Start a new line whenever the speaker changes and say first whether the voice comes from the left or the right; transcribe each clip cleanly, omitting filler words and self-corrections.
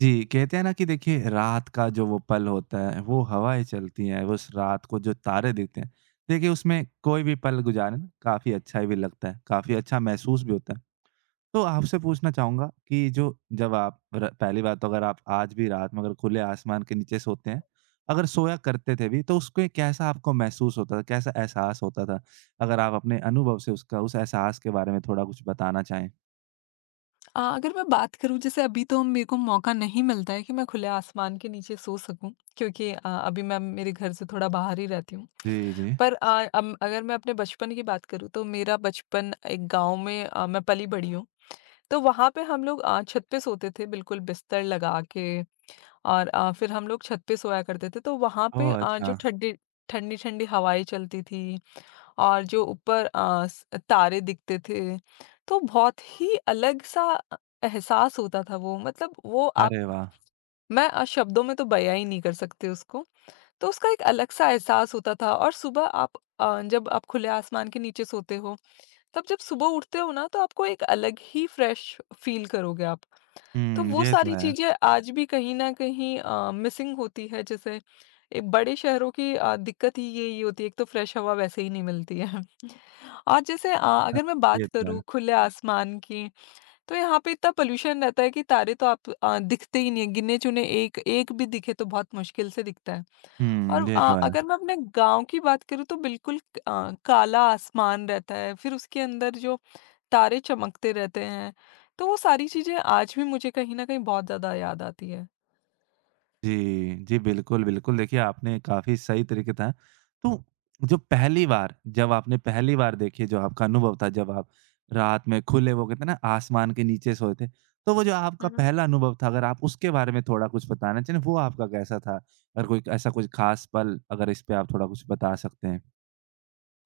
right: जी, कहते हैं ना कि देखिए रात का जो वो पल होता है, वो हवाएँ चलती हैं, वो उस रात को जो तारे दिखते हैं, देखिए उसमें कोई भी पल गुजारें ना काफ़ी अच्छा ही भी लगता है, काफ़ी अच्छा महसूस भी होता है। तो आपसे पूछना चाहूँगा कि जो जब आप र पहली बात तो अगर आप आज भी रात में अगर खुले आसमान के नीचे सोते हैं, अगर सोया करते थे भी तो उसके कैसा आपको महसूस होता था? कैसा एहसास होता था? अगर आप अपने अनुभव से उसका उस एहसास के बारे में थोड़ा कुछ बताना चाहें?
left: अगर मैं बात करूँ जैसे अभी तो मेरे को मौका नहीं मिलता है कि मैं खुले आसमान के नीचे सो सकूँ क्योंकि अभी मैं मेरे घर से थोड़ा बाहर ही रहती हूँ।
right: जी, जी।
left: पर अगर मैं अपने बचपन की बात करूँ तो मेरा बचपन एक गाँव में मैं पली-बड़ी हूँ। तो वहाँ पे हम लोग छत पे सोते थे बिल्कुल बिस्तर लगा के और फिर हम लोग छत पे सोया करते थे। तो वहाँ पे
right: ओह!
left: जो
right: अच्छा।
left: ठंडी-ठंडी हवाएँ चलती थी और जो ऊपर अ, स तारे दिखते थे, तो बहुत ही अलग-सा एहसास होता था। वो मतलब वो
right: अरे वाह!
left: शब्दों में तो बयाँ ही नहीं कर सकते उसको। तो उसका एक अलग-सा एहसास होता था और सुबह जब आप खुले आसमान के नीचे सोते हो, तब जब सुबह उठते हो ना, तो आपको एक अलग ही फ्रेश फ़ील करोगे आप। तो
right: हुँ,
left: वो
right: ये तो
left: सारी
right: है।
left: चीज़ें आज भी कहीं न कहीं मिसिंग होती है। जैसे बड़े शहरों की दिक्कत ही यही होती है, एक तो फ्रेश हवा वैसे ही नहीं मिलती है। और जैसे
right: हाँ,
left: अगर मैं बात
right: ये तो है।
left: करूँ खुले आसमान की, तो यहाँ पे इतना पॉल्यूशन रहता है कि तारे तो दिखते ही नहीं हैं, गिने-चुने एक एक भी दिखे तो बहुत मुश्किल से दिखता है।
right: हुँ,
left: और
right: ये तो है।
left: अगर मैं अपने गाँव की बात करूँ तो बिल्कुल काला आसमान रहता है, फिर उसके अंदर जो तारे चमकते रहते हैं, तो वो सारी चीज़ें आज भी मुझे कहीं न कहीं बहुत ज़्यादा याद आती है।
right: जी, जी, बिल्कुल, बिल्कुल। देखिए, आपने काफ़ी सही तरीके था। तो जो पहली बार देखिए जो आपका अनुभव था, जब आप रात में खुले वो कहते हैं ना आसमान के नीचे सोए थे, तो वो जो आपका
left: हुँ।
right: पहला अनुभव था, अगर आप उसके बारे में थोड़ा कुछ बताना चाहें, वो आपका कैसा था? अगर कोई ऐसा कुछ खास पल अगर इस पे आप थोड़ा कुछ बता सकते हैं?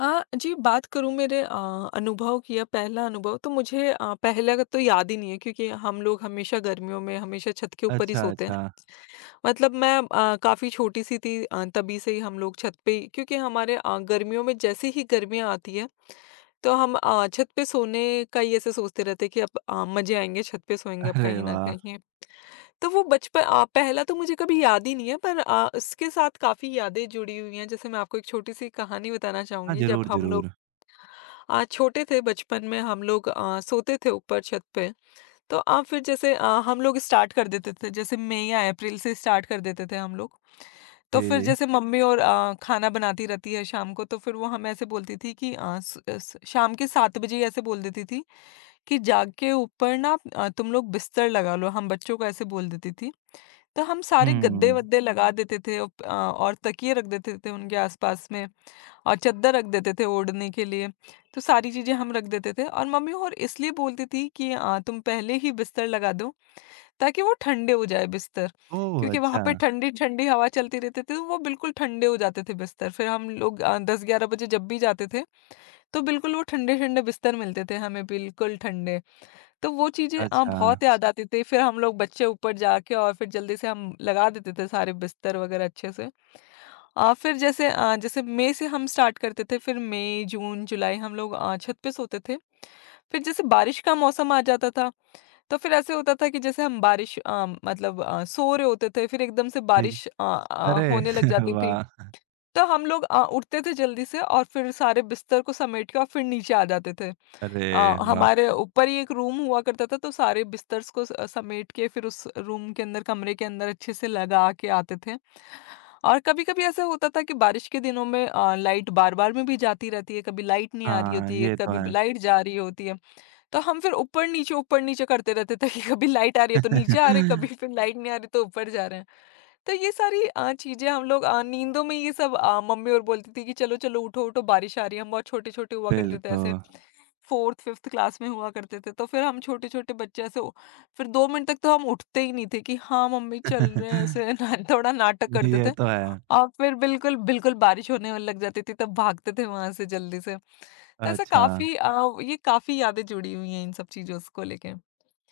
left: हाँ, जी बात करूँ मेरे अनुभव की या पहला अनुभव तो मुझे पहला का तो याद ही नहीं है क्योंकि हम लोग हमेशा गर्मियों में हमेशा छत के ऊपर ही
right: अच्छा,
left: सोते हैं।
right: अच्छा।
left: मतलब मैं काफ़ी छोटी-सी थी तभी से ही हम लोग छत पे ही, क्योंकि हमारे गर्मियों में जैसे ही गर्मियाँ आती है, तो हम छत पे सोने का ही ऐसे सोचते रहते हैं कि अब मज़े आएँगे, छत पे सोएँगे अब
right: अरे
left: कहीं न
right: वाह!
left: कहीं। तो वो बचपन पहला तो मुझे कभी याद ही नहीं है, पर उसके साथ काफ़ी यादें जुड़ी हुई हैं। जैसे मैं आपको एक छोटी-सी कहानी बताना
right: हाँ,
left: चाहूँगी। जब
right: ज़रूर,
left: हम लोग
right: ज़रूर।
left: छोटे थे, बचपन में हम लोग सोते थे ऊपर छत पे, तो फिर जैसे हम लोग स्टार्ट कर देते थे, जैसे मई या अप्रैल से स्टार्ट कर देते थे हम लोग। तो
right: जी,
left: फिर
right: जी।
left: जैसे मम्मी और खाना बनाती रहती है शाम को, तो फिर वो हमें ऐसे बोलती थी कि अ, स स शाम के 7 बजे ऐसे बोल देती थी कि जाके ऊपर ना तुम लोग बिस्तर लगा लो, हम बच्चों को ऐसे बोल देती थी। तो हम सारे
right: हुँ।
left: गद्दे-वद्दे लगा देते थे और तकिए रख देते थे उनके आस-पास में और चद्दर रख देते थे ओढ़ने के लिए। तो सारी चीज़ें हम रख देते थे और मम्मी और इसलिए बोलती थी कि तुम पहले ही बिस्तर लगा दो ताकि वो ठंडे हो जाए बिस्तर,
right: ओह!
left: क्योंकि वहां
right: अच्छा,
left: पे ठंडी ठंडी हवा चलती रहती थी, तो वो बिल्कुल ठंडे हो जाते थे बिस्तर। फिर हम लोग दस ग्यारह बजे जब भी जाते थे तो बिल्कुल वो ठंडे ठंडे बिस्तर मिलते थे हमें, बिल्कुल ठंडे। तो वो चीजें
right: अच्छा।
left: बहुत याद आती थी। फिर हम लोग बच्चे ऊपर जाके और फिर जल्दी से हम लगा देते थे सारे बिस्तर वगैरह अच्छे से। फिर जैसे जैसे मई से हम स्टार्ट करते थे, फिर मई जून जुलाई हम लोग छत पे सोते थे। फिर जैसे बारिश का मौसम आ जाता था, तो फिर ऐसे होता था कि जैसे हम मतलब सो रहे होते थे, फिर एकदम से
right: जी, जी।
left: बारिश
right: अरे!
left: होने लग जाती थी।
right: वाह!
left: तो हम लोग उठते थे जल्दी से और फिर सारे बिस्तर को समेट के और फिर नीचे आ जाते थे।
right: अरे
left: अ,
right: वाह!
left: हमारे ऊपर ही एक रूम हुआ करता था, तो सारे बिस्तर्स को स समेट के फिर उस रूम के अंदर, कमरे के अंदर अच्छे से लगा के आते थे। और कभी-कभी ऐसा होता था कि बारिश के दिनों में लाइट बार-बार में भी जाती रहती है, कभी लाइट नहीं आ रही
right: हाँ,
left: होती है,
right: ये तो
left: कभी
right: है।
left: लाइट जा रही होती है। तो हम फिर ऊपर-नीचे, ऊपर-नीचे करते रहते थे कि कभी लाइट आ रही है तो नीचे आ रहे हैं, कभी फिर लाइट नहीं आ रही तो ऊपर जा रहे हैं। तो ये सारी चीज़ें हम लोग नींदों में, ये सब मम्मी और बोलती थी कि चलो, चलो, उठो, उठो, बारिश आ रही है। हम बहुत छोटे-छोटे हुआ करते थे ऐसे,
right: बिल्कुल।
left: 4th, 5th क्लास में हुआ करते थे। तो फिर हम छोटे-छोटे बच्चे ऐसे ओ फिर 2 मिनट तक तो हम उठते ही नहीं थे कि हाँ, मम्मी, चल रहे हैं ऐसे ना, थोड़ा नाटक करते
right: ये
left: थे।
right: तो है।
left: और फिर बिल्कुल, बिल्कुल बारिश होने लग जाती थी तब भागते थे वहाँ से जल्दी से। तो ऐसा
right: अच्छा।
left: ये काफ़ी यादें जुड़ी हुई हैं इन सब चीज़ों स को लेके।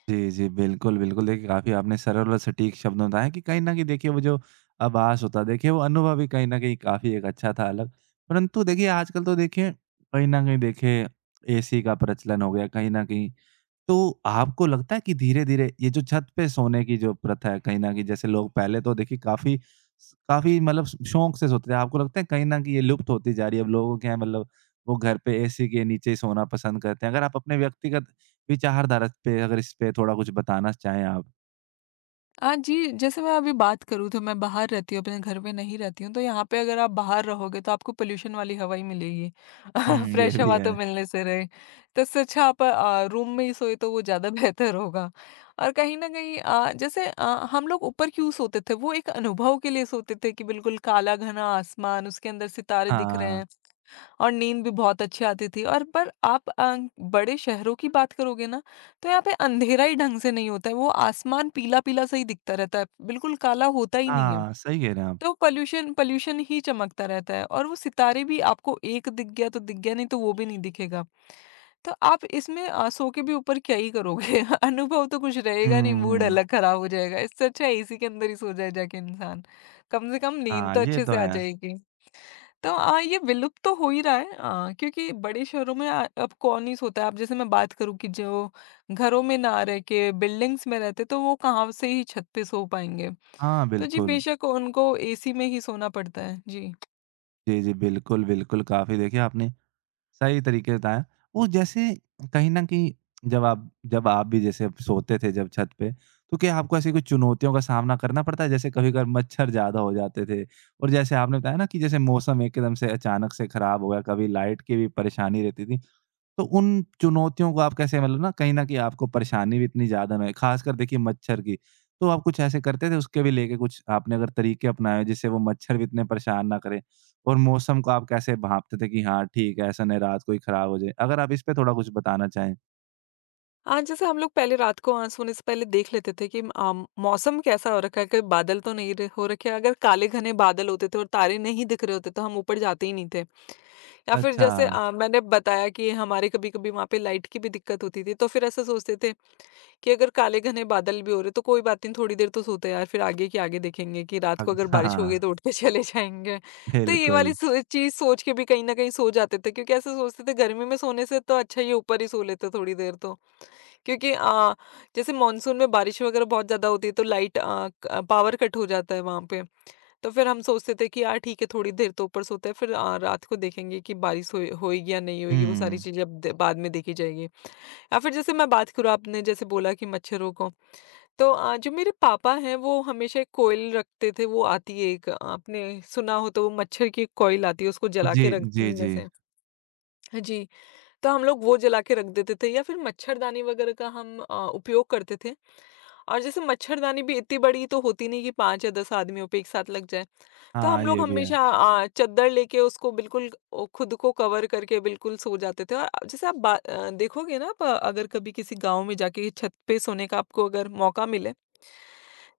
right: जी, जी, बिल्कुल, बिल्कुल। देखिए, काफ़ी आपने सरल और सटीक शब्द में बताया कि कहीं न कहीं देखिए वो जो आभास होता है, देखिए वो अनुभव भी कहीं न कहीं काफ़ी एक अच्छा था अलग। परंतु देखिए आजकल तो देखिए, कहीं न कहीं देखिए एसी का प्रचलन हो गया, कहीं न कहीं तो आपको लगता है कि धीरे-धीरे ये जो छत पे सोने की जो प्रथा है कहीं न कहीं जैसे लोग पहले तो देखिए काफ़ी स काफ़ी मतलब श शौक से सोते थे। आपको लगता है कहीं न कहीं ये लुप्त होती जा रही है? अब लोगों के यहाँ मतलब वो घर पे एसी के नीचे ही सोना पसंद करते हैं। अगर आप अपने व्यक्तिगत विचारधारा पे अगर इस पे थोड़ा कुछ बताना चाहें आप?
left: हाँ जी, जैसे मैं अभी बात करूँ तो मैं बाहर रहती हूँ, अपने घर में नहीं रहती हूँ, तो यहाँ पे अगर आप बाहर रहोगे तो आपको पॉल्यूशन वाली हवा ही मिलेगी।
right: हुँ, ये
left: फ्रेश
right: भी
left: हवा
right: है।
left: तो मिलने से रहे, तो इससे अच्छा आप रूम में ही सोए तो वो ज़्यादा बेहतर होगा। और कहीं न कहीं जैसे हम लोग ऊपर क्यों सोते थे, वो एक अनुभव के लिए सोते थे कि बिल्कुल काला घना आसमान, उसके अंदर सितारे दिख रहे हैं।
right: हाँ।
left: और नींद भी बहुत अच्छी आती थी, और पर आप बड़े शहरों की बात करोगे ना, तो यहाँ पे अंधेरा ही ढंग से नहीं होता है, वो आसमान पीला-पीला सा ही दिखता रहता है, बिल्कुल काला होता ही नहीं है।
right: हाँ, सही कह रहे हैं आप।
left: तो पॉल्यूशन पॉल्यूशन ही चमकता रहता है और वो सितारे भी आपको, एक दिख गया तो दिख गया, नहीं तो वो भी नहीं दिखेगा। तो आप इसमें सो के भी ऊपर क्या ही करोगे? अनुभव तो कुछ रहेगा नहीं, मूड
right: हुँ।
left: अलग खराब हो जाएगा, इससे अच्छा एसी के अंदर ही सो जाए जाके इंसान, कम से कम नींद
right: हाँ,
left: तो
right: ये
left: अच्छे
right: तो
left: से आ
right: है।
left: जाएगी। तो ये विलुप्त तो हो ही रहा है क्योंकि बड़े शहरों में अब कौन ही सोता है अब। जैसे मैं बात करूं कि जो घरों में ना रह के बिल्डिंग्स में रहते, तो वो कहाँ से ही छत पे सो पाएंगे।
right: हाँ,
left: तो जी
right: बिल्कुल।
left: बेशक उनको एसी में ही सोना पड़ता है जी।
right: जी, जी। बिल्कुल, बिल्कुल। काफ़ी देखिए आपने सही तरीके से बताया। वो जैसे कहीं न कहीं जब आप भी जैसे सोते थे जब छत पे, तो क्या आपको ऐसी कोई चुनौतियों का सामना करना पड़ता है? जैसे कभी-कभार मच्छर ज़्यादा हो जाते थे और जैसे आपने बताया ना कि जैसे मौसम एकदम से अचानक से खराब हो गया, कभी लाइट की भी परेशानी रहती थी। तो उन चुनौतियों को आप कैसे मतलब ना कहीं न कहीं आपको परेशानी भी इतनी ज़्यादा ना हो, ख़ासकर देखिए मच्छर की। तो आप कुछ ऐसे करते थे उसके भी लेके कुछ आपने अगर तरीके अपनाए हो जिससे वो मच्छर भी इतने परेशान ना करें? और मौसम को आप कैसे भाँपते थे कि हाँ, ठीक है ऐसा नहीं रात को ही ख़राब हो जाए? अगर आप इस पे थोड़ा कुछ बताना चाहें।
left: आज जैसे हम लोग पहले रात को सोने से पहले देख लेते थे कि मौसम कैसा हो रखा है, कि बादल तो नहीं हो रखे हैं। अगर काले घने बादल होते थे और तारे नहीं दिख रहे होते तो हम ऊपर जाते ही नहीं थे, या फिर
right: अच्छा।
left: जैसे मैंने बताया कि हमारे कभी कभी वहां पे लाइट की भी दिक्कत होती थी, तो फिर ऐसा सोचते थे कि अगर काले घने बादल भी हो रहे, तो कोई बात नहीं, थोड़ी देर तो सोते हैं यार, फिर आगे की आगे देखेंगे कि रात को
right: अग
left: अगर
right: हाँ,
left: बारिश हो गई
right: हाँ।
left: तो उठ के चले जाएँगे। तो ये वाली
right: बिल्कुल।
left: सो चीज़ सोच के भी कहीं न कहीं सो जाते थे, क्योंकि ऐसा सोचते थे गर्मी में सोने से तो अच्छा ही ऊपर ही सो लेते थोड़ी देर तो। क्योंकि जैसे मॉनसून में बारिश वगैरह बहुत ज़्यादा होती है, तो लाइट अ, क पावर कट हो जाता है वहाँ पे। तो फिर हम सोचते थे कि यार ठीक है, थोड़ी देर तो ऊपर सोते हैं, फिर रात को देखेंगे कि बारिश होएगी या नहीं होएगी, वो सारी
right: हुँ।
left: चीज़ें अब द बाद में देखी जाएगी। या फिर जैसे मैं बात करूँ आपने जैसे बोला कि मच्छरों को, तो जो मेरे पापा हैं, वो हमेशा एक कोयल रखते थे, वो आती है एक, आपने सुना हो तो वो मच्छर की एक कोयल आती है, उसको जला
right: जी,
left: के रख
right: जी,
left: देने
right: जी।
left: से। हाँ जी, तो हम लोग वो जला के रख देते थे, या फिर मच्छरदानी वगैरह का हम उपयोग करते थे। और जैसे मच्छरदानी भी इतनी बड़ी तो होती नहीं कि 5 या 10 आदमियों पे एक साथ लग जाए। तो
right: हाँ,
left: हम लोग
right: ये भी है।
left: हमेशा चद्दर लेके उसको बिल्कुल खुद को कवर करके बिल्कुल सो जाते थे। और जैसे आप देखोगे ना, आप अगर कभी किसी गांव में जाके छत पे सोने का आपको अगर मौका मिले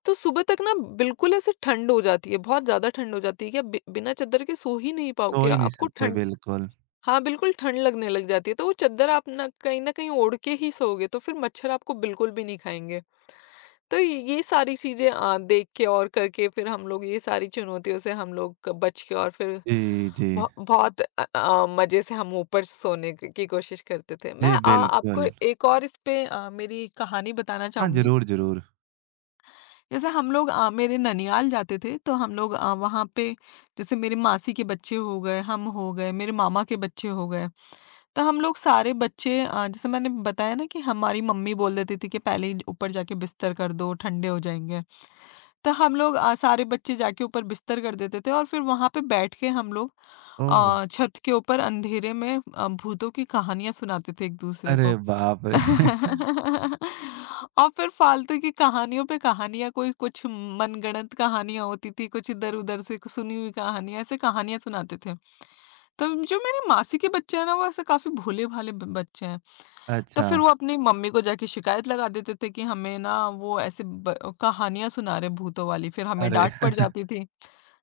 left: तो सुबह तक ना बिल्कुल ऐसे ठंड हो जाती है, बहुत ज्यादा ठंड हो जाती है कि आप बिना चद्दर के सो ही नहीं
right: सो
left: पाओगे,
right: ही नहीं
left: आपको
right: सकते
left: ठंड,
right: बिल्कुल।
left: हाँ बिल्कुल ठंड लगने लग जाती है, तो वो चद्दर आप ना कहीं ओढ़ के ही सोओगे तो फिर मच्छर आपको बिल्कुल भी नहीं खाएंगे। तो ये सारी चीज़ें देख के और करके फिर हम लोग ये सारी चुनौतियों से हम लोग क बच के और फिर
right: जी, जी।
left: बहुत मज़े से हम ऊपर सोने क की कोशिश करते थे। मैं
right: जी,
left: आपको
right: बिल्कुल।
left: एक और इस पे मेरी कहानी बताना
right: हाँ,
left: चाहूँगी।
right: ज़रूर, ज़रूर।
left: जैसे हम लोग मेरे ननियाल जाते थे तो हम लोग वहाँ पे, जैसे मेरी मासी के बच्चे हो गए, हम हो गए, मेरे मामा के बच्चे हो गए। तो हम लोग सारे बच्चे, जैसे मैंने बताया ना कि हमारी मम्मी बोल देती थी कि पहले ही ऊपर जाके बिस्तर कर दो, ठंडे हो जाएँगे। तो हम लोग सारे बच्चे जाके ऊपर बिस्तर कर देते थे और फिर वहाँ पे बैठ के हम लोग
right: ओह!
left: छत के ऊपर अंधेरे में भूतों की कहानियाँ सुनाते थे एक-दूसरे को।
right: अरे बाप रे!
left: और फिर फालतू की कहानियों पे कहानियाँ, कोई कुछ मनगढ़ंत कहानियाँ होती थी, कुछ इधर-उधर से कुछ सुनी हुई कहानियाँ, ऐसे कहानियाँ सुनाते थे। तो जो मेरी मासी के बच्चे हैं ना, वो ऐसे काफ़ी भोले-भाले ब बच्चे हैं। तो
right: अच्छा,
left: फिर वो अपनी मम्मी को जाके शिकायत लगा देते थे कि हमें ना वो ऐसे ब कहानियाँ सुना रहे भूतों वाली, फिर हमें
right: अरे!
left: डाँट पड़ जाती थी।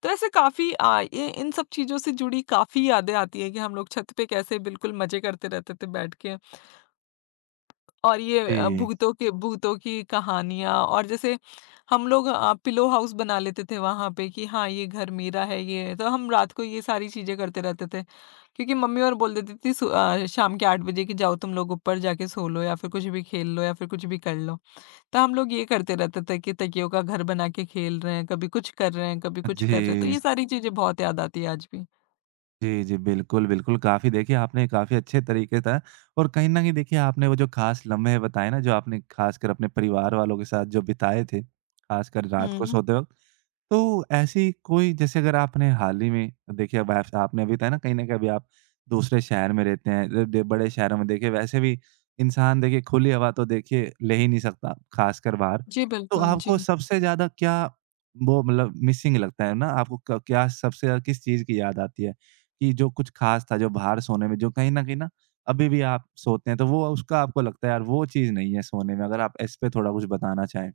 left: तो ऐसे काफ़ी ये इन सब चीज़ों से जुड़ी काफ़ी यादें आती हैं कि हम लोग छत पे कैसे बिल्कुल मज़े करते रहते थे बैठ के और ये
right: जी।
left: भूतों की कहानियाँ। और जैसे हम लोग पिलो हाउस बना लेते थे वहाँ पे कि हाँ, ये घर मेरा है, ये तो हम रात को ये सारी चीज़ें करते रहते थे। क्योंकि मम्मी और बोल देती थी शाम के 8 बजे कि जाओ तुम लोग ऊपर जाके सो लो या फिर कुछ भी खेल लो या फिर कुछ भी कर लो। तो हम लोग ये करते रहते थे कि तकियों का घर बना के खेल रहे हैं, कभी कुछ कर रहे हैं, कभी कुछ
right: जी।
left: कर रहे हैं। तो ये सारी चीज़ें बहुत याद आती है आज भी।
right: जी, जी, बिल्कुल, बिल्कुल, काफ़ी देखिए आपने काफ़ी अच्छे तरीके था और कहीं न कहीं देखिए आपने वो जो ख़ास लम्हे बताए ना, जो आपने ख़ासकर अपने परिवार वालों के साथ जो बिताए थे, ख़ासकर रात को
left: हुँ।
right: सोते वक़्त तो ऐसी कोई जैसे अगर आपने हाल ही में देखिए अब आपने अभी था ना कहीं अभी आप दूसरे शहर में रहते हैं जब बड़े शहरों में देखिए वैसे भी इंसान देखिए खुली हवा तो देखिए ले ही नहीं सकता खासकर बाहर
left: जी,
right: तो
left: बिल्कुल। जी।
right: आपको सबसे ज्यादा क्या वो मतलब मिसिंग लगता है ना आपको क्या सबसे ज्यादा किस चीज की याद आती है कि जो कुछ खास था जो बाहर सोने में जो कहीं ना अभी भी आप सोते हैं तो वो उसका आपको लगता है यार वो चीज नहीं है सोने में अगर आप इस पे थोड़ा कुछ बताना चाहें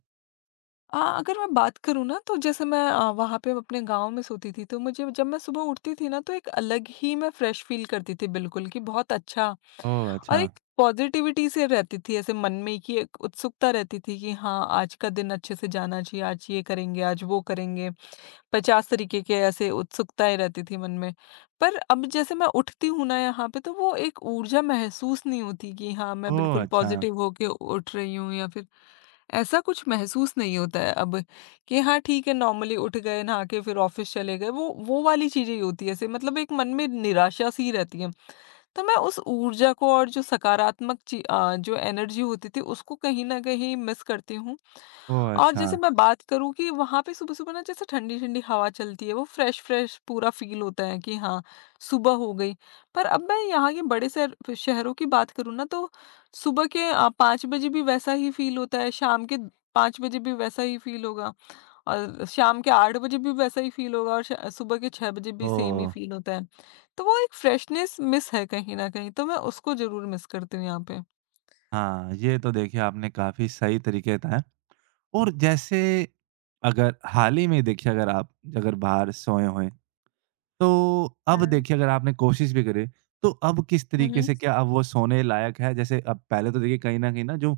left: अगर मैं बात करूँ ना तो जैसे मैं वहाँ पे अपने गाँव में सोती थी, तो मुझे जब मैं सुबह उठती थी ना तो एक अलग ही मैं फ्रेश फ़ील करती थी, बिल्कुल कि बहुत अच्छा।
right: ओह
left: और
right: अच्छा
left: एक पॉजिटिविटी से रहती थी ऐसे मन में कि एक उत्सुकता रहती थी कि हाँ, आज का दिन अच्छे से जाना चाहिए, आज ये करेंगे, आज वो करेंगे। 50 तरीके के ऐसे उत्सुकताएं रहती थी मन में। पर अब जैसे मैं उठती हूँ ना यहाँ पे, तो वो एक ऊर्जा महसूस नहीं होती कि हाँ, मैं
right: ओह
left: बिल्कुल
right: अच्छा
left: पॉजिटिव होके उठ रही हूँ या फिर। ऐसा कुछ महसूस नहीं होता है अब कि हाँ, ठीक है, नॉर्मली उठ गए, नहा के फिर ऑफिस चले गए, वो वाली चीजें ही होती है, ऐसे मतलब एक मन में निराशा सी रहती है। तो मैं उस ऊर्जा को और जो जो एनर्जी होती थी उसको कहीं ना कहीं मिस करती हूँ।
right: ओह!
left: और
right: अच्छा।
left: जैसे मैं बात करूँ कि वहाँ पे सुबह-सुबह ना जैसे ठंडी-ठंडी हवा चलती है, वो फ्रेश-फ्रेश पूरा फ़ील होता है कि हाँ, सुबह हो गई। पर अब मैं यहाँ के बड़े शहरों की बात करूँ ना, तो सुबह के 5 बजे भी वैसा ही फ़ील होता है, शाम के 5 बजे भी वैसा ही फ़ील होगा और शाम के 8 बजे भी वैसा ही फ़ील होगा और श सुबह के 6 बजे भी सेम ही
right: ओह!
left: फ़ील होता है। तो वो एक फ्रेशनेस मिस है कहीं न कहीं, तो मैं उसको ज़रूर मिस करती हूँ यहाँ पे।
right: हाँ, ये तो देखिए आपने काफ़ी सही तरीके बताया और जैसे अगर हाल ही में देखिए अगर आप अगर बाहर सोए हों तो अब
left: हाँ।
right: देखिए अगर आपने कोशिश भी करी, तो अब किस
left: हुँ,
right: तरीके
left: हुँ।
right: से क्या अब वो सोने लायक है? जैसे अब पहले तो देखिए कहीं न कहीं ना जो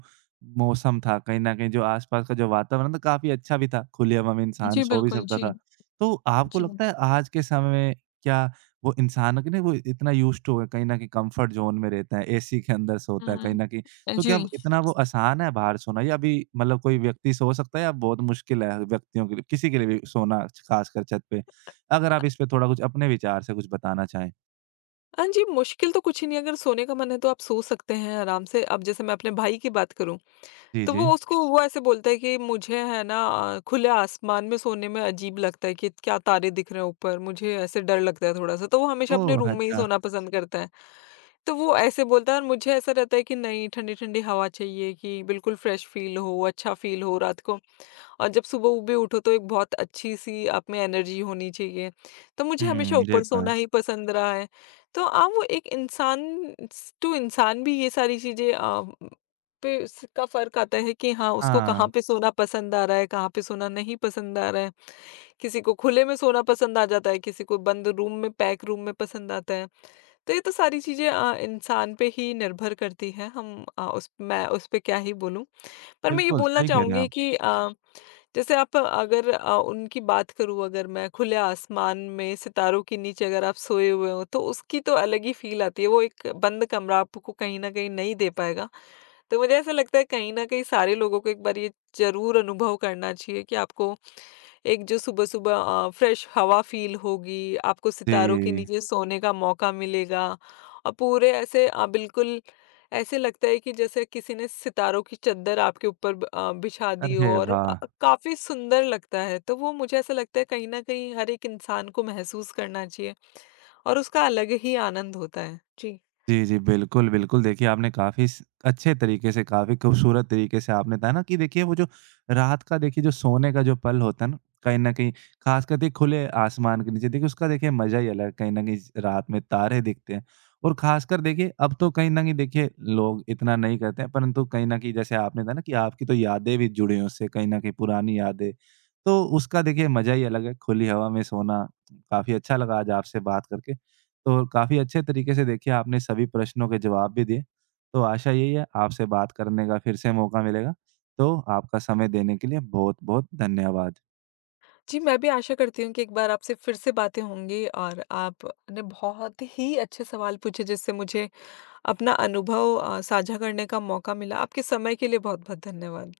right: मौसम था, कहीं न कहीं जो आस-पास का जो वातावरण था काफ़ी अच्छा भी था, खुली हवा में इंसान
left: जी,
right: सो भी
left: बिल्कुल।
right: सकता
left: जी,
right: था। तो आपको
left: जी।
right: लगता है आज के समय में क्या वो इंसान क ना वो इतना यूज़्ड टू है कहीं न कहीं कम्फर्ट ज़ोन में रहता है, एसी के अंदर सोता है कहीं
left: हुँ,
right: न कहीं। तो क्या
left: जी।
right: अब इतना वो आसान है बाहर सोना या अभी मतलब कोई व्यक्ति सो सकता है या बहुत मुश्किल है व्यक्तियों के लिए किसी के लिए भी सोना ख़ासकर छत पे? अगर आप इस पे थोड़ा कुछ अपने विचार से कुछ बताना चाहें?
left: हाँ जी, मुश्किल तो कुछ ही नहीं है, अगर सोने का मन है तो आप सो सकते हैं आराम से। अब जैसे मैं अपने भाई की बात करूँ,
right: जी,
left: तो वो
right: जी।
left: उसको वो ऐसे बोलता है कि मुझे है ना खुले आसमान में सोने में अजीब लगता है कि क्या तारे दिख रहे हैं ऊपर, मुझे ऐसे डर लगता है थोड़ा-सा। तो वो हमेशा अपने
right: ओह!
left: रूम में ही
right: अच्छा।
left: सोना पसंद करता है। तो वो ऐसे बोलता है और मुझे ऐसा रहता है कि नहीं, ठंडी-ठंडी हवा चाहिए कि बिल्कुल फ्रेश फ़ील हो, अच्छा फ़ील हो रात को। और जब सुबह भी उठो तो एक बहुत अच्छी-सी आप में एनर्जी होनी चाहिए। तो मुझे हमेशा
right: हुँ,
left: ऊपर
right: ये
left: हुँ।
right: तो
left: सोना
right: है।
left: ही पसंद रहा है। तो आप, वो एक इंसान स टू इंसान भी ये सारी चीज़ें पे इसका फ़र्क आता है कि हाँ, उसको कहाँ
right: हाँ,
left: पे सोना पसंद आ रहा है, कहाँ पे सोना नहीं पसंद आ रहा है। किसी को खुले में सोना पसंद आ जाता है, किसी को बंद रूम में, पैक रूम में पसंद आता है। तो ये तो सारी चीज़ें इंसान पे ही निर्भर करती हैं। हम अ, उस मैं उस पे क्या ही बोलूँ। पर मैं ये
right: बिल्कुल
left: बोलना
right: सही कह रहे हैं
left: चाहूँगी
right: आप।
left: कि जैसे आप, अगर उनकी बात करूँ, अगर मैं खुले आसमान में सितारों के नीचे अगर आप सोए हुए हो तो उसकी तो अलग ही फील आती है। वो एक बंद कमरा आपको कहीं न कहीं नहीं दे पाएगा। तो मुझे ऐसा लगता है कहीं न कहीं सारे लोगों को एक बार ये ज़रूर अनुभव करना चाहिए कि आपको, एक जो सुबह-सुबह फ्रेश हवा फ़ील होगी, आपको सितारों के
right: जी।
left: नीचे सोने का मौका मिलेगा और पूरे ऐसे बिल्कुल ऐसे लगता है कि जैसे किसी ने सितारों की चद्दर आपके ऊपर बिछा दी हो
right: अरे
left: और
right: वाह!
left: काफ़ी सुंदर लगता है। तो वो मुझे ऐसा लगता है कहीं न कहीं हर एक इंसान को महसूस करना चाहिए और उसका अलग ही आनंद होता है। जी।
right: जी, जी। बिल्कुल, बिल्कुल। देखिए, आपने काफ़ी स अच्छे तरीके से, काफ़ी खूबसूरत तरीके से आपने बताया ना कि देखिए, वो जो रात का देखिए जो सोने का जो पल होता है ना, कहीं न कहीं ख़ासकर देखिए खुले आसमान के नीचे, देखिए उसका देखिए मज़ा ही अलग है। कहीं न कहीं स रात में तारे दिखते हैं और ख़ासकर देखिए अब तो कहीं न कहीं देखिए लोग इतना नहीं करते हैं, परंतु कहीं न कहीं जैसे आपने बताया ना कि आपकी तो यादें भी जुड़ी हैं उससे, कहीं न कहीं पुरानी यादें। तो उसका देखिए मज़ा ही अलग है, खुली हवा में सोना। काफ़ी अच्छा लगा आज आपसे बात करके। तो काफ़ी अच्छे तरीके से देखिए आपने सभी प्रश्नों के जवाब भी दिए। तो आशा यही है आपसे बात करने का फिर से मौका मिलेगा। तो आपका समय देने के लिए बहुत-बहुत धन्यवाद।
left: जी, मैं भी आशा करती हूँ कि एक बार आपसे फिर से बातें होंगी, और आपने बहुत ही अच्छे सवाल पूछे जिससे मुझे अपना अनुभव साझा करने का मौका मिला। आपके समय के लिए बहुत-बहुत धन्यवाद।